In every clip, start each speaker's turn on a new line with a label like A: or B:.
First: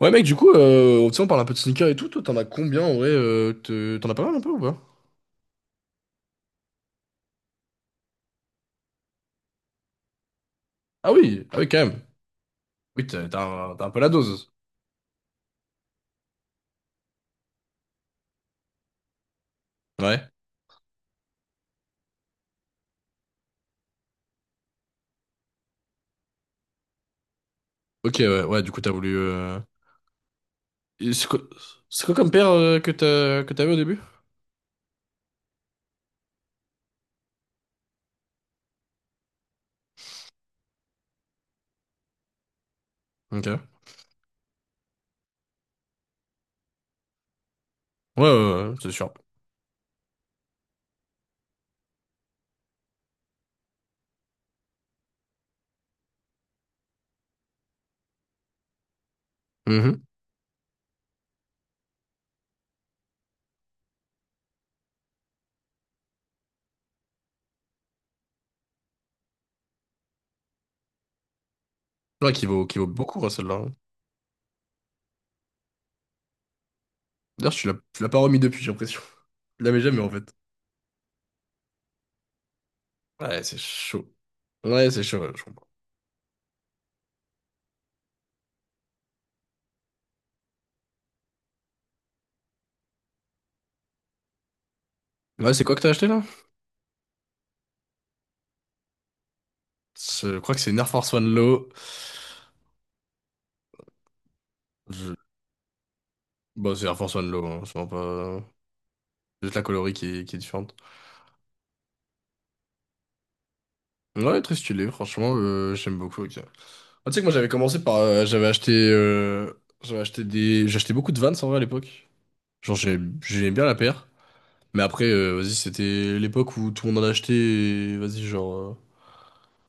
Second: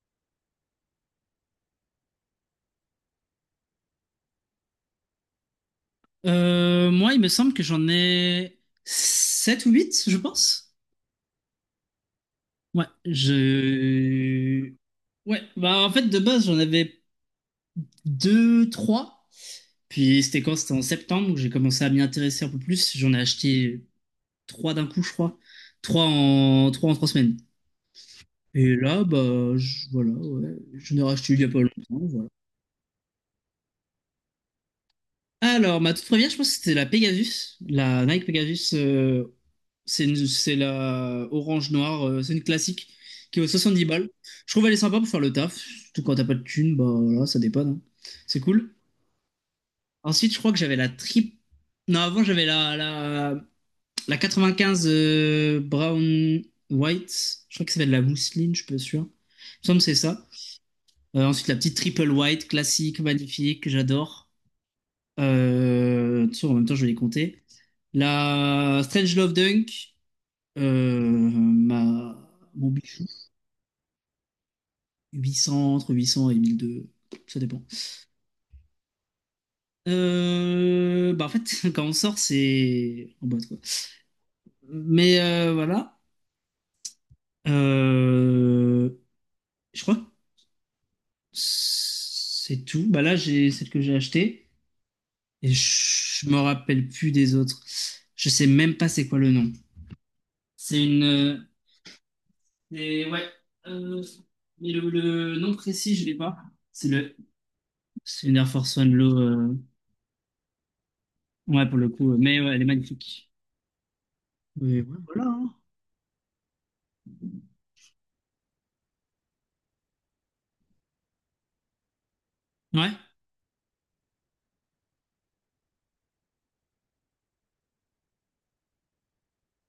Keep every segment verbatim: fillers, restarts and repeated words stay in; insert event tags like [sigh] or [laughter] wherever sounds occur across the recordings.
A: Ouais mec, du coup, euh, tu sais, on parle un peu de sneakers et tout, toi t'en as combien en vrai, euh, te- t'en as pas mal un peu ou pas?
B: Euh, moi, il me semble que j'en ai sept ou huit, je pense.
A: Ah oui, ah oui quand même.
B: Ouais,
A: Oui, t'as t'as un, t'as un peu la dose.
B: je... Ouais, bah en fait, de base, j'en avais deux, trois. Puis
A: Ouais.
B: c'était quand? C'était en septembre où j'ai commencé à m'y intéresser un peu plus. J'en ai acheté trois d'un coup, je crois. Trois en trois en trois semaines.
A: Ok, ouais, ouais, du
B: Et
A: coup t'as
B: là,
A: voulu...
B: bah,
A: euh,
B: je- voilà, ouais, je ai
A: et c'est
B: racheté
A: quoi,
B: il y a pas longtemps,
A: c'est quoi
B: voilà.
A: comme paire, euh, que t'as, que t'avais au début?
B: Alors, ma toute première, je pense que c'était la Pegasus, la Nike Pegasus. Euh, C'est une- c'est la orange noire, euh, c'est une classique qui
A: Ok. Ouais,
B: vaut dix balles. Je trouve elle est sympa pour faire le taf, surtout quand t'as pas de thune, bah voilà, ça dépanne, hein.
A: ouais,
B: C'est cool.
A: ouais, c'est sûr.
B: Ensuite, je crois que j'avais la trip. Non, avant j'avais la, la, la quatre-vingt-quinze, euh, Brown White. Je crois que ça s'appelle la mousseline, je suis pas sûr. Il me semble que c'est
A: Mhm.
B: ça. Euh, ensuite, la petite triple white, classique, magnifique, que j'adore. Euh, tu sais, en même temps, je vais les compter. La Strange Love Dunk. Euh, ma,
A: Ouais, qui vaut,
B: mon
A: qui vaut
B: Bichou,
A: beaucoup, hein, celle-là, hein.
B: huit cents, entre huit cents et mille deux cents, ça
A: D'ailleurs,
B: dépend.
A: tu l'as tu l'as pas remis depuis, j'ai l'impression. Tu l'avais jamais en fait.
B: Euh, bah en fait, [laughs] quand on sort, c'est en
A: Ouais,
B: boîte,
A: c'est
B: quoi.
A: chaud. Ouais, c'est chaud,
B: Mais
A: ouais, je
B: euh,
A: comprends.
B: voilà. Euh, je crois que c'est tout. Bah là, j'ai celle que j'ai achetée et
A: Ouais, c'est quoi que t'as acheté là?
B: je me rappelle plus des autres. Je sais même pas c'est quoi le nom.
A: C'est- Je crois que c'est une
B: C'est
A: Air
B: une.
A: Force One
B: euh,
A: Low.
B: c'est- ouais. euh, mais le,
A: Je...
B: le nom précis, je l'ai pas.
A: Bah, c'est
B: C'est
A: Air Force
B: le.
A: One Low, hein, c'est vraiment
B: C'est une Air
A: pas.
B: Force One Low.
A: Juste
B: euh,
A: la colorie qui est, qui est différente.
B: Ouais, pour le coup, euh, mais ouais, elle est magnifique.
A: Ouais, très
B: Mais
A: stylé,
B: ouais, voilà,
A: franchement,
B: hein.
A: euh, j'aime beaucoup. Ok. Ah, tu sais que moi j'avais commencé par... euh, j'avais acheté... euh, j'avais acheté des... J'achetais beaucoup de Vans en vrai à l'époque. Genre
B: Ouais.
A: j'ai- j'aimais bien la paire. Mais après, euh, vas-y, c'était l'époque où tout le monde en achetait, et vas-y, genre. euh,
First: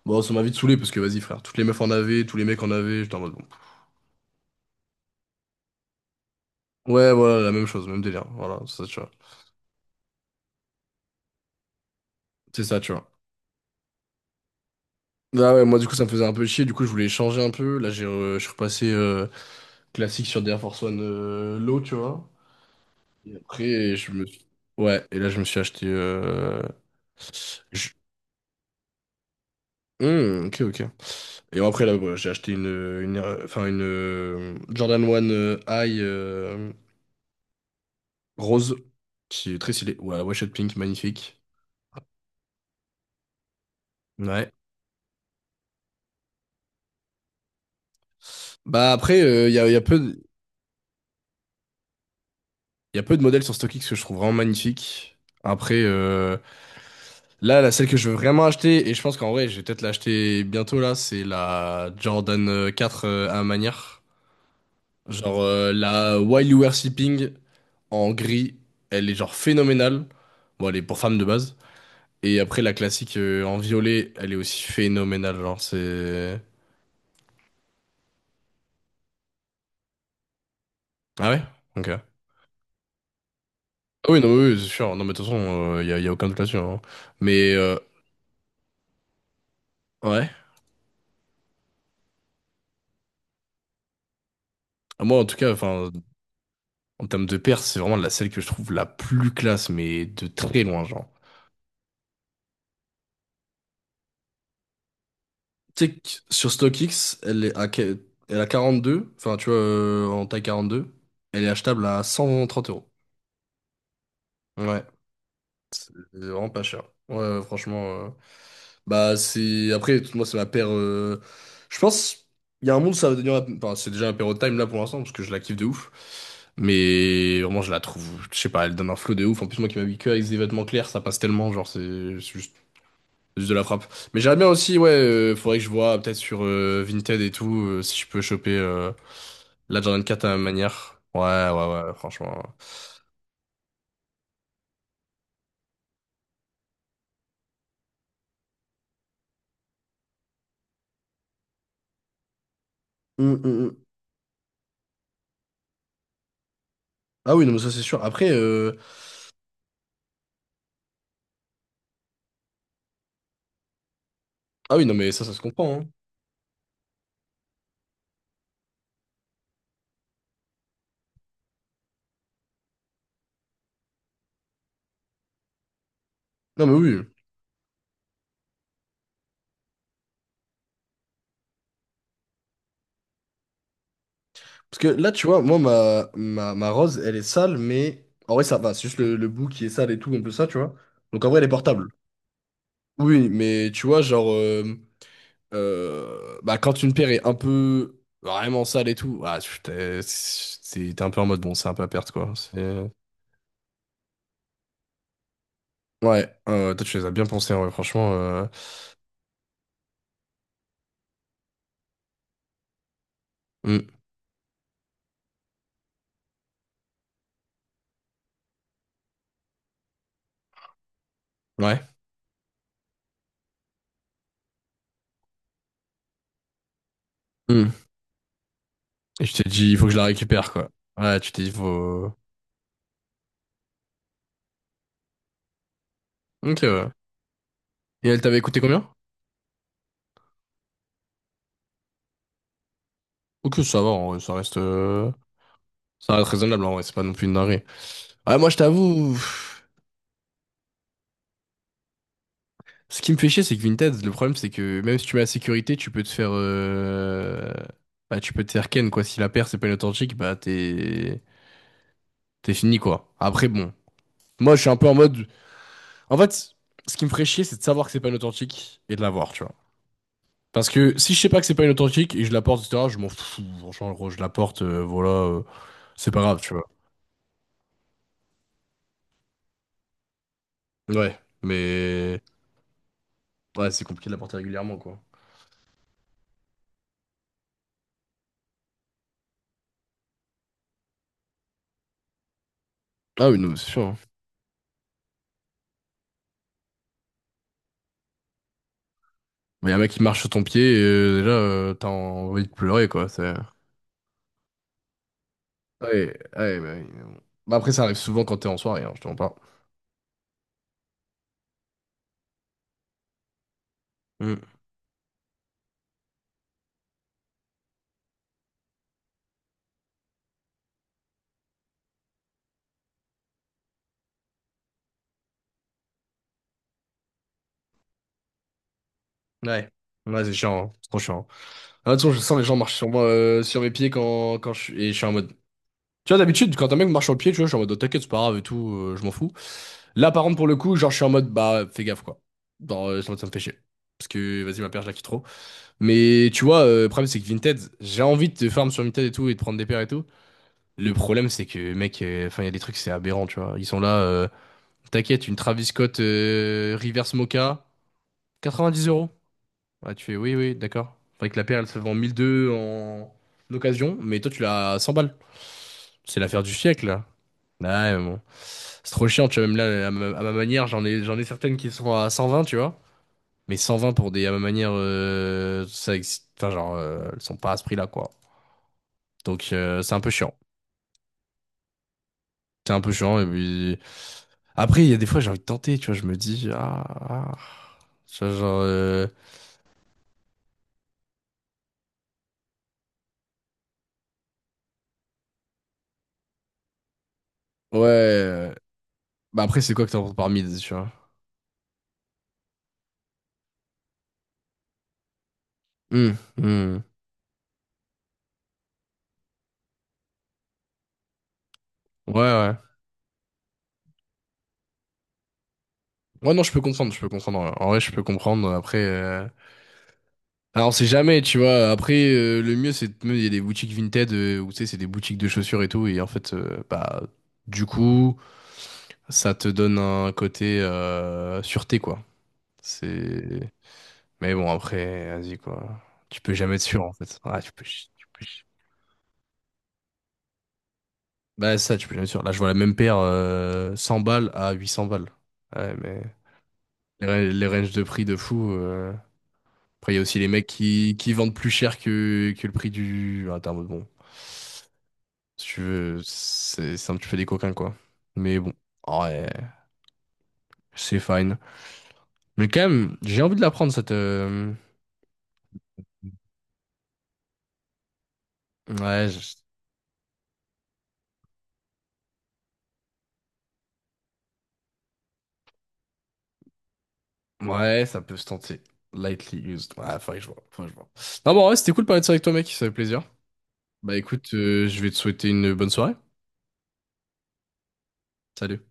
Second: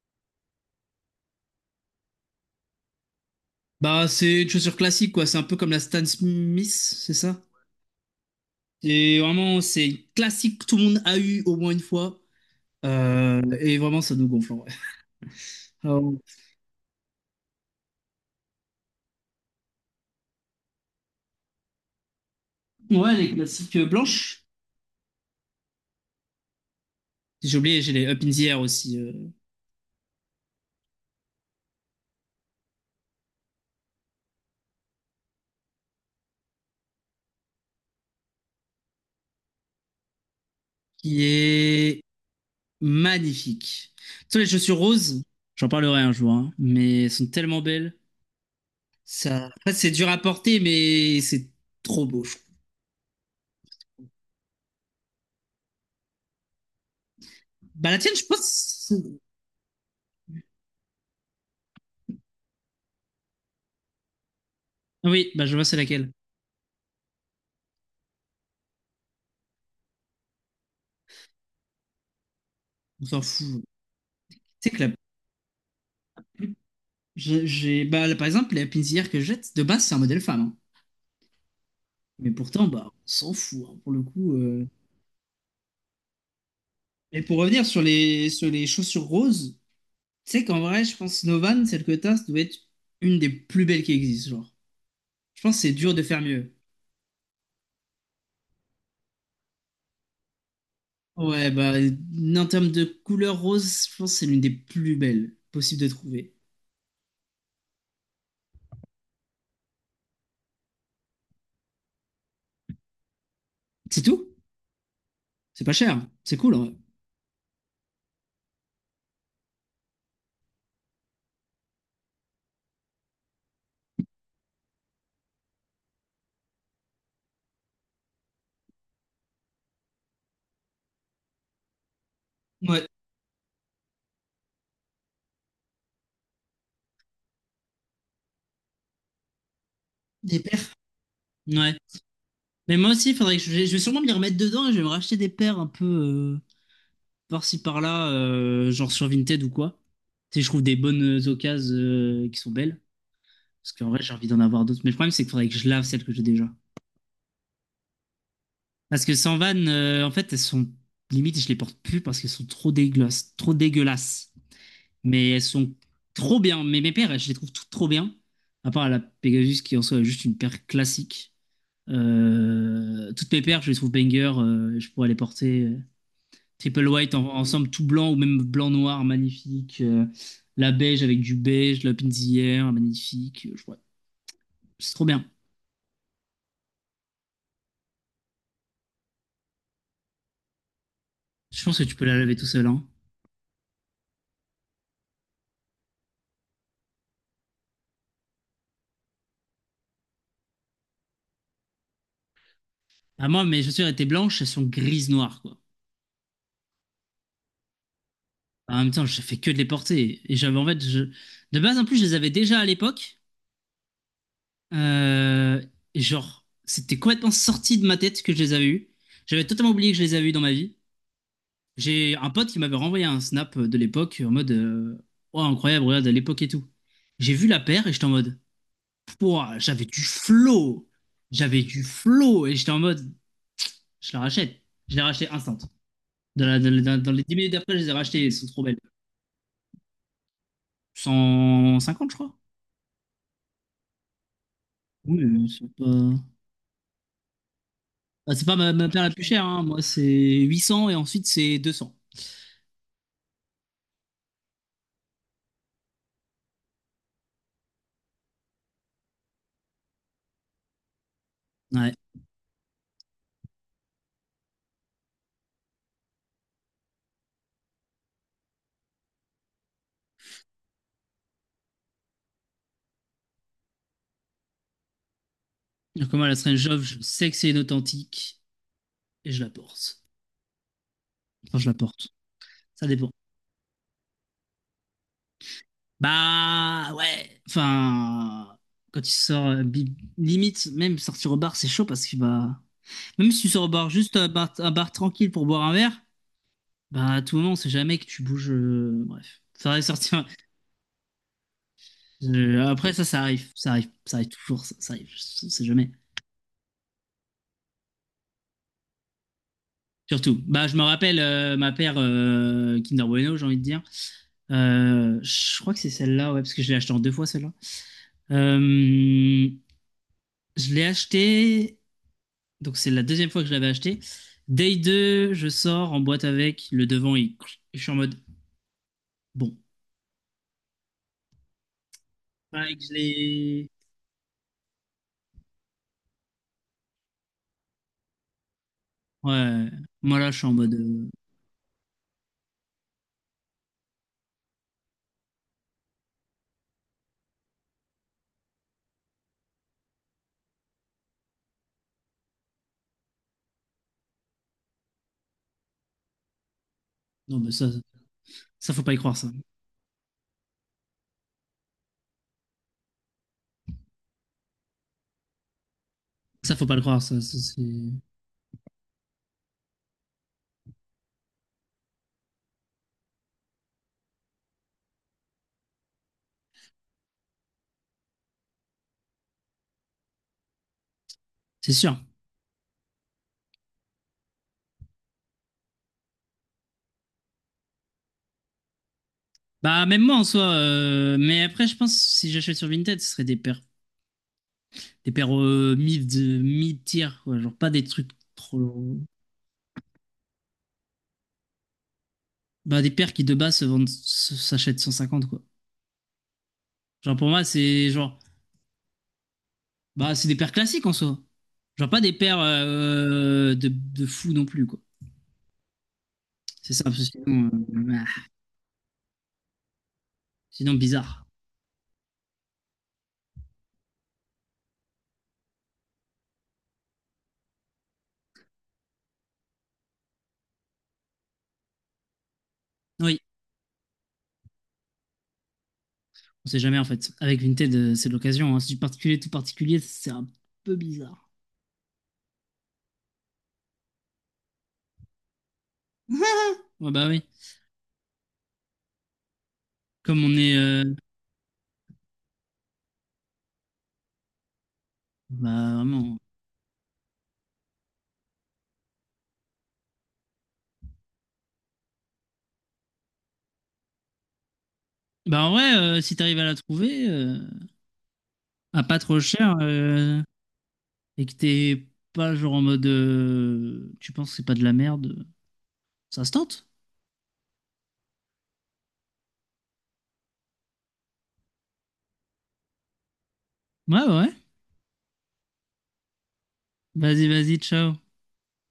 A: Bon, ça m'a vite saoulé parce que vas-y, frère, toutes les meufs en avaient, tous les mecs en avaient. J'étais en mode bon.
B: Bah, c'est une chaussure classique, quoi. C'est un peu comme la Stan Smith,
A: Ouais,
B: c'est
A: voilà,
B: ça?
A: la même chose, même délire. Voilà, c'est ça, tu vois.
B: Et vraiment, c'est classique que tout le monde a eu au moins une fois.
A: C'est ça, tu vois.
B: Euh, et vraiment, ça nous gonfle, en vrai.
A: Ah ouais, moi du coup ça me
B: Euh,
A: faisait un peu chier, du coup je voulais changer un peu. Là j'ai, euh, je suis repassé euh, classique sur des Air Force One, euh, Low, tu vois.
B: ouais, les
A: Et
B: classiques euh,
A: après, je me
B: blanches.
A: suis... Ouais, et là, je me suis acheté... euh,
B: J'ai oublié, j'ai
A: je-
B: les Up in the Air aussi, euh,
A: Hmm, ok, ok. Et après, là, voilà, j'ai acheté une, une, euh, enfin, une, euh, Jordan One, euh, High, euh, rose, qui est très stylée. Ouais, Washed Pink,
B: qui
A: magnifique.
B: est magnifique. Tu sais, les
A: Ouais.
B: chaussures roses, j'en parlerai un jour, hein, mais elles sont tellement belles.
A: Bah après, euh,
B: Ça...
A: il y a,
B: En
A: y a
B: c'est
A: peu
B: dur à
A: de,
B: porter, mais c'est trop beau, je trouve.
A: y a peu de modèles sur StockX que je trouve vraiment magnifiques. Après, euh, là, la celle
B: Bah,
A: que
B: la
A: je veux
B: tienne, je
A: vraiment acheter,
B: pense,
A: et je pense qu'en vrai, je vais peut-être l'acheter bientôt, là, c'est la Jordan, euh, quatre, euh, à manière.
B: oui,
A: Genre,
B: bah je vois
A: euh,
B: c'est laquelle.
A: la While You Were Sleeping en gris, elle est genre phénoménale. Bon, elle est pour femme de base. Et après, la
B: On
A: classique,
B: s'en
A: euh, en
B: fout.
A: violet, elle est aussi
B: Tu sais que la-
A: phénoménale. Genre, c'est.
B: j'ai, j'ai- Bah, là, par exemple, la pinzière que je jette, de base, c'est un modèle femme, hein.
A: Ah ouais? Ok. Ah
B: Mais pourtant, bah, on s'en fout, hein, pour le
A: oui, non,
B: coup.
A: oui, oui, c'est
B: euh.
A: sûr. Non, mais de toute façon, il y a, y a aucun doute là-dessus, hein.
B: Et pour
A: Mais,
B: revenir
A: euh,
B: sur les, sur les chaussures roses,
A: ouais.
B: tu sais qu'en vrai, je pense Novan, celle que t'as, ça doit être une des plus belles qui existent, genre.
A: Moi, en tout
B: Je
A: cas,
B: pense que c'est
A: enfin,
B: dur de faire mieux.
A: en termes de paire, c'est vraiment la celle que je trouve la plus classe, mais de très loin, genre.
B: Ouais, bah, en termes de couleur rose, je pense que c'est l'une des plus belles possibles
A: Tu
B: de
A: sais que
B: trouver.
A: sur StockX, elle est à, que- elle est à quarante-deux, enfin, tu vois, euh, en taille quarante-deux, elle est achetable à cent trente euros.
B: C'est tout?
A: Ouais,
B: C'est pas cher.
A: c'est
B: C'est
A: vraiment
B: cool,
A: pas
B: en vrai.
A: cher. Ouais, ouais, franchement. euh, Bah, c'est. Après, tout- moi, c'est ma paire. euh, Je pense, il y a un monde, ça va devenir ma- Enfin, c'est déjà un paire de time là pour l'instant, parce que je la kiffe de ouf. Mais vraiment, je la trouve... Je sais pas, elle donne un flow de ouf. En plus, moi qui m'habille que avec des vêtements clairs, ça passe tellement. Genre, c'est c'est juste...
B: Ouais.
A: c'est juste de la frappe. Mais j'aimerais bien aussi, ouais, euh, faudrait que je vois peut-être sur, euh, Vinted et tout, euh, si je peux choper, euh, la Jordan quatre à ma
B: Des paires.
A: manière. Ouais, ouais,
B: Ouais.
A: ouais, franchement.
B: Mais moi aussi, faudrait que je, je vais sûrement m'y remettre dedans et je vais me racheter des paires un peu euh, par-ci par-là, euh, genre sur Vinted ou quoi. Si je trouve des bonnes euh, occasions euh, qui sont belles.
A: Hum, hum,
B: Parce
A: hum.
B: qu'en vrai, j'ai envie d'en avoir d'autres. Mais le problème, c'est qu'il faudrait que je lave celles que j'ai déjà.
A: Ah oui, non, mais ça c'est sûr. Après, euh,
B: Parce que sans vanne, euh, en fait, elles sont limite, je les porte plus parce qu'elles sont trop dégueulasses, trop dégueulasses.
A: ah oui, non, mais ça,
B: Mais
A: ça se
B: elles sont
A: comprend, hein.
B: trop bien. Mais mes paires, je les trouve toutes trop bien. À part la Pegasus qui en soit est juste une paire classique. Euh, toutes mes paires, je les trouve banger, euh, je pourrais les porter. euh,
A: Non, mais
B: Triple
A: oui.
B: white en- ensemble tout blanc ou même blanc-noir, magnifique. Euh, la beige avec du beige, la pinzière, magnifique. Je vois.
A: Parce que
B: C'est trop
A: là,
B: bien.
A: tu vois, moi, ma, ma, ma rose, elle est sale, mais en vrai, ça va. C'est juste le, le bout qui est sale et tout, un peu ça, tu vois. Donc en vrai, elle est
B: Je pense que
A: portable.
B: tu peux la laver tout seul, hein.
A: Oui, mais tu vois, genre, euh, euh, bah, quand une paire est un peu vraiment sale et tout, ah, tu- t'es c'est- t'es un peu en mode, bon, c'est un peu à perte, quoi. C'est...
B: Ah, moi, mes chaussures étaient blanches, elles sont grises-noires, quoi.
A: Ouais, euh, toi, tu les as bien pensés, en vrai, franchement. Euh,
B: En même temps, je fais que de les porter. Et j'avais, en fait, je... de base, en plus, je les avais déjà à l'époque.
A: hmm.
B: Euh, et genre, c'était complètement sorti de ma tête que je les avais eues. J'avais totalement oublié que je les avais eues dans ma vie.
A: Ouais.
B: J'ai un pote qui m'avait renvoyé un snap de l'époque en mode euh, oh, incroyable, regarde à l'époque et tout. J'ai vu la
A: Hmm.
B: paire et j'étais en mode
A: Et je t'ai
B: pouah,
A: dit, il faut
B: j'avais
A: que je
B: du
A: la récupère, quoi.
B: flow!
A: Ouais, tu t'es dit,
B: J'avais du
A: faut.
B: flow! Et j'étais en mode je la rachète. Je l'ai rachetée instant. Dans, la-
A: Ok,
B: dans la-
A: ouais.
B: dans- dans les dix minutes d'après, je les ai
A: Et elle
B: rachetées. Elles
A: t'avait
B: sont
A: coûté
B: trop belles.
A: combien?
B: cent cinquante, je crois.
A: Ok, ça va, en vrai, ça reste, euh,
B: Oui, mais c'est pas.
A: ça reste raisonnable, en vrai, c'est pas non plus une dinguerie.
B: Ah,
A: Ouais,
B: c'est
A: moi,
B: pas
A: je
B: ma, ma paire la
A: t'avoue,
B: plus chère, hein.
A: pff,
B: Moi, c'est huit cents et ensuite c'est deux cents.
A: ce qui me fait chier, c'est que Vinted, le problème, c'est que même si tu mets la sécurité, tu peux te faire, euh, bah, tu peux te faire ken, quoi. Si la paire, c'est pas une authentique, bah, t'es,
B: Ouais.
A: t'es fini, quoi. Après, bon. Moi, je suis un peu en mode, en fait, ce qui me ferait chier, c'est de savoir que c'est pas une authentique et de l'avoir, tu vois. Parce que si je sais pas que c'est pas une authentique et je la porte, et cetera, je m'en fous. Franchement, gros, je la porte, euh, voilà, euh, c'est
B: Donc,
A: pas
B: moi, la
A: grave, tu vois.
B: Strange Love, je sais que c'est une authentique et je la porte.
A: Ouais,
B: Enfin, je la porte.
A: mais,
B: Ça dépend.
A: ouais, c'est compliqué de la porter régulièrement, quoi.
B: Bah ouais, enfin, quand tu sors, euh, bi- limite, même sortir au bar, c'est chaud parce que bah,
A: Ah
B: même
A: oui,
B: si tu
A: non, mais
B: sors au
A: c'est sûr,
B: bar,
A: hein.
B: juste un bar, un bar tranquille pour boire un verre, bah à tout moment, on sait jamais que tu bouges. Euh, bref, ça
A: Mais y a un
B: va
A: mec qui marche
B: sortir.
A: sur ton pied, et euh, déjà, euh, t'as envie de
B: euh,
A: pleurer,
B: après, ça,
A: quoi.
B: ça
A: C'est...
B: arrive, ça arrive, ça arrive toujours, ça, ça arrive, on sait jamais.
A: Ouais, ouais, bah, oui, mais bon. Bah, après, ça arrive souvent quand t'es en soirée, hein, je te mens pas.
B: Surtout, bah je me rappelle euh, ma paire euh, Kinder Bueno, j'ai envie de dire.
A: Mm.
B: Euh, je crois que c'est celle-là, ouais, parce que je l'ai acheté en deux fois celle-là. Euh, je l'ai acheté. Donc c'est la deuxième fois que je l'avais acheté. Day deux, je sors en boîte avec. Le devant, il... je suis en mode bon.
A: Ouais. Ouais, c'est chiant, hein. C'est trop chiant, hein. Ah, de toute façon, je sens les gens marchent
B: Pareil
A: sur
B: je
A: moi, euh, sur mes
B: l'ai-
A: pieds, quand, quand je suis... Et je suis en mode... Tu vois, d'habitude, quand un mec marche sur le pied, tu vois, je suis en mode, oh, t'inquiète, c'est pas grave et tout, euh, je m'en fous.
B: Ouais.
A: Là,
B: Moi
A: par
B: là,
A: contre,
B: je suis
A: pour
B: en
A: le
B: mode
A: coup, genre, je suis
B: euh,
A: en mode, bah, fais gaffe, quoi. Genre, euh, ça me ça me fait chier. Parce que, vas-y, ma paire, je la quitte trop. Mais, tu vois, euh, le problème, c'est que Vinted, j'ai envie de te farm sur Vinted et tout, et de prendre des paires et tout. Le problème, c'est que, mec, euh, enfin, il y a des trucs, c'est aberrant, tu vois. Ils sont là, euh, t'inquiète, une Travis Scott, euh, Reverse
B: non, mais
A: Mocha,
B: ça, ça, faut
A: 90
B: pas y
A: euros.
B: croire ça.
A: Ah, tu fais, oui, oui, d'accord. Enfin, avec la paire, elle se vend mille deux en occasion, mais toi, tu l'as à cent balles. C'est l'affaire du
B: Ça faut pas le
A: siècle,
B: croire
A: là.
B: ça. Ça, c'est
A: Ouais, mais bon. C'est trop chiant, tu vois. Même là, à ma, à ma manière, j'en ai, j'en ai certaines qui sont à cent vingt, tu vois. Mais cent vingt pour des, à ma manière, euh, ça, existe- enfin, genre, euh, elles sont pas à ce prix-là, quoi. Donc, euh, c'est un peu chiant.
B: c'est sûr.
A: C'est un peu chiant. Et puis... Après, il y a des fois, j'ai envie de tenter, tu vois. Je me dis, ah, ah. Tu vois, genre, euh,
B: Bah même moi en soi. euh, Mais après, je pense si j'achète sur Vinted, ce serait des paires, des paires euh, mid mid tier quoi. Genre pas
A: ouais.
B: des trucs
A: euh,
B: trop.
A: Bah après, c'est quoi que t'entends par mid, tu vois?
B: Bah des paires qui de base se vendent, se- s'achètent cent cinquante quoi.
A: Hmm, hmm.
B: Genre pour moi, c'est genre bah, c'est des paires classiques en soi. Genre pas
A: Ouais,
B: des paires
A: ouais.
B: euh, de, de fou non plus, quoi.
A: Ouais, non, je peux
B: C'est ça,
A: comprendre,
B: parce
A: je
B: que
A: peux
B: sinon,
A: comprendre. En vrai, je
B: euh,
A: peux
B: ah,
A: comprendre. Après, euh... alors, on
B: sinon,
A: sait jamais,
B: bizarre.
A: tu vois. Après, euh, le mieux, c'est de- il y a des boutiques Vinted, euh, où, tu sais, c'est des boutiques de chaussures et tout. Et en fait, euh, bah, du coup, ça te donne un côté, euh, sûreté, quoi.
B: Oui,
A: C'est. Mais bon, après, vas-y, quoi. Tu peux
B: on
A: jamais
B: sait
A: être
B: jamais
A: sûr,
B: en
A: en
B: fait.
A: fait. Ah,
B: Avec
A: tu peux...
B: Vinted, euh,
A: Tu
B: c'est de
A: peux...
B: l'occasion, hein. Si du particulier, tout particulier, c'est un peu bizarre.
A: Bah, ça, tu peux jamais être sûr. Là, je vois la même paire, euh, cent balles à huit cents balles. Ouais, mais
B: [laughs] Ouais, bah
A: les, ra-
B: oui.
A: les ranges de prix de fou. euh. Après, il y a aussi
B: Comme
A: les
B: on
A: mecs
B: est. Euh,
A: qui, qui vendent plus cher que, que le prix du... Ah, t'es en mode, bon. Si tu
B: bah
A: veux,
B: vraiment.
A: c'est c'est un petit peu des coquins, quoi. Mais bon, ouais, c'est fine. Mais quand même, j'ai envie de la prendre, cette... euh,
B: Bah en vrai, euh, si t'arrives à la trouver, euh, à pas
A: Ouais,
B: trop cher, euh, et que t'es pas genre en mode. Euh, tu penses que c'est pas de la merde, ça se tente.
A: ouais, ça peut se tenter. Lightly used. Ouais, faudrait que je vois. Faudrait que je vois. Non, bon, ouais, c'était cool de parler de ça avec toi, mec. Ça fait plaisir. Bah
B: Ouais, ouais,
A: écoute,
B: ouais.
A: euh, je vais te souhaiter une bonne soirée.
B: Vas-y, vas-y, ciao.
A: Salut.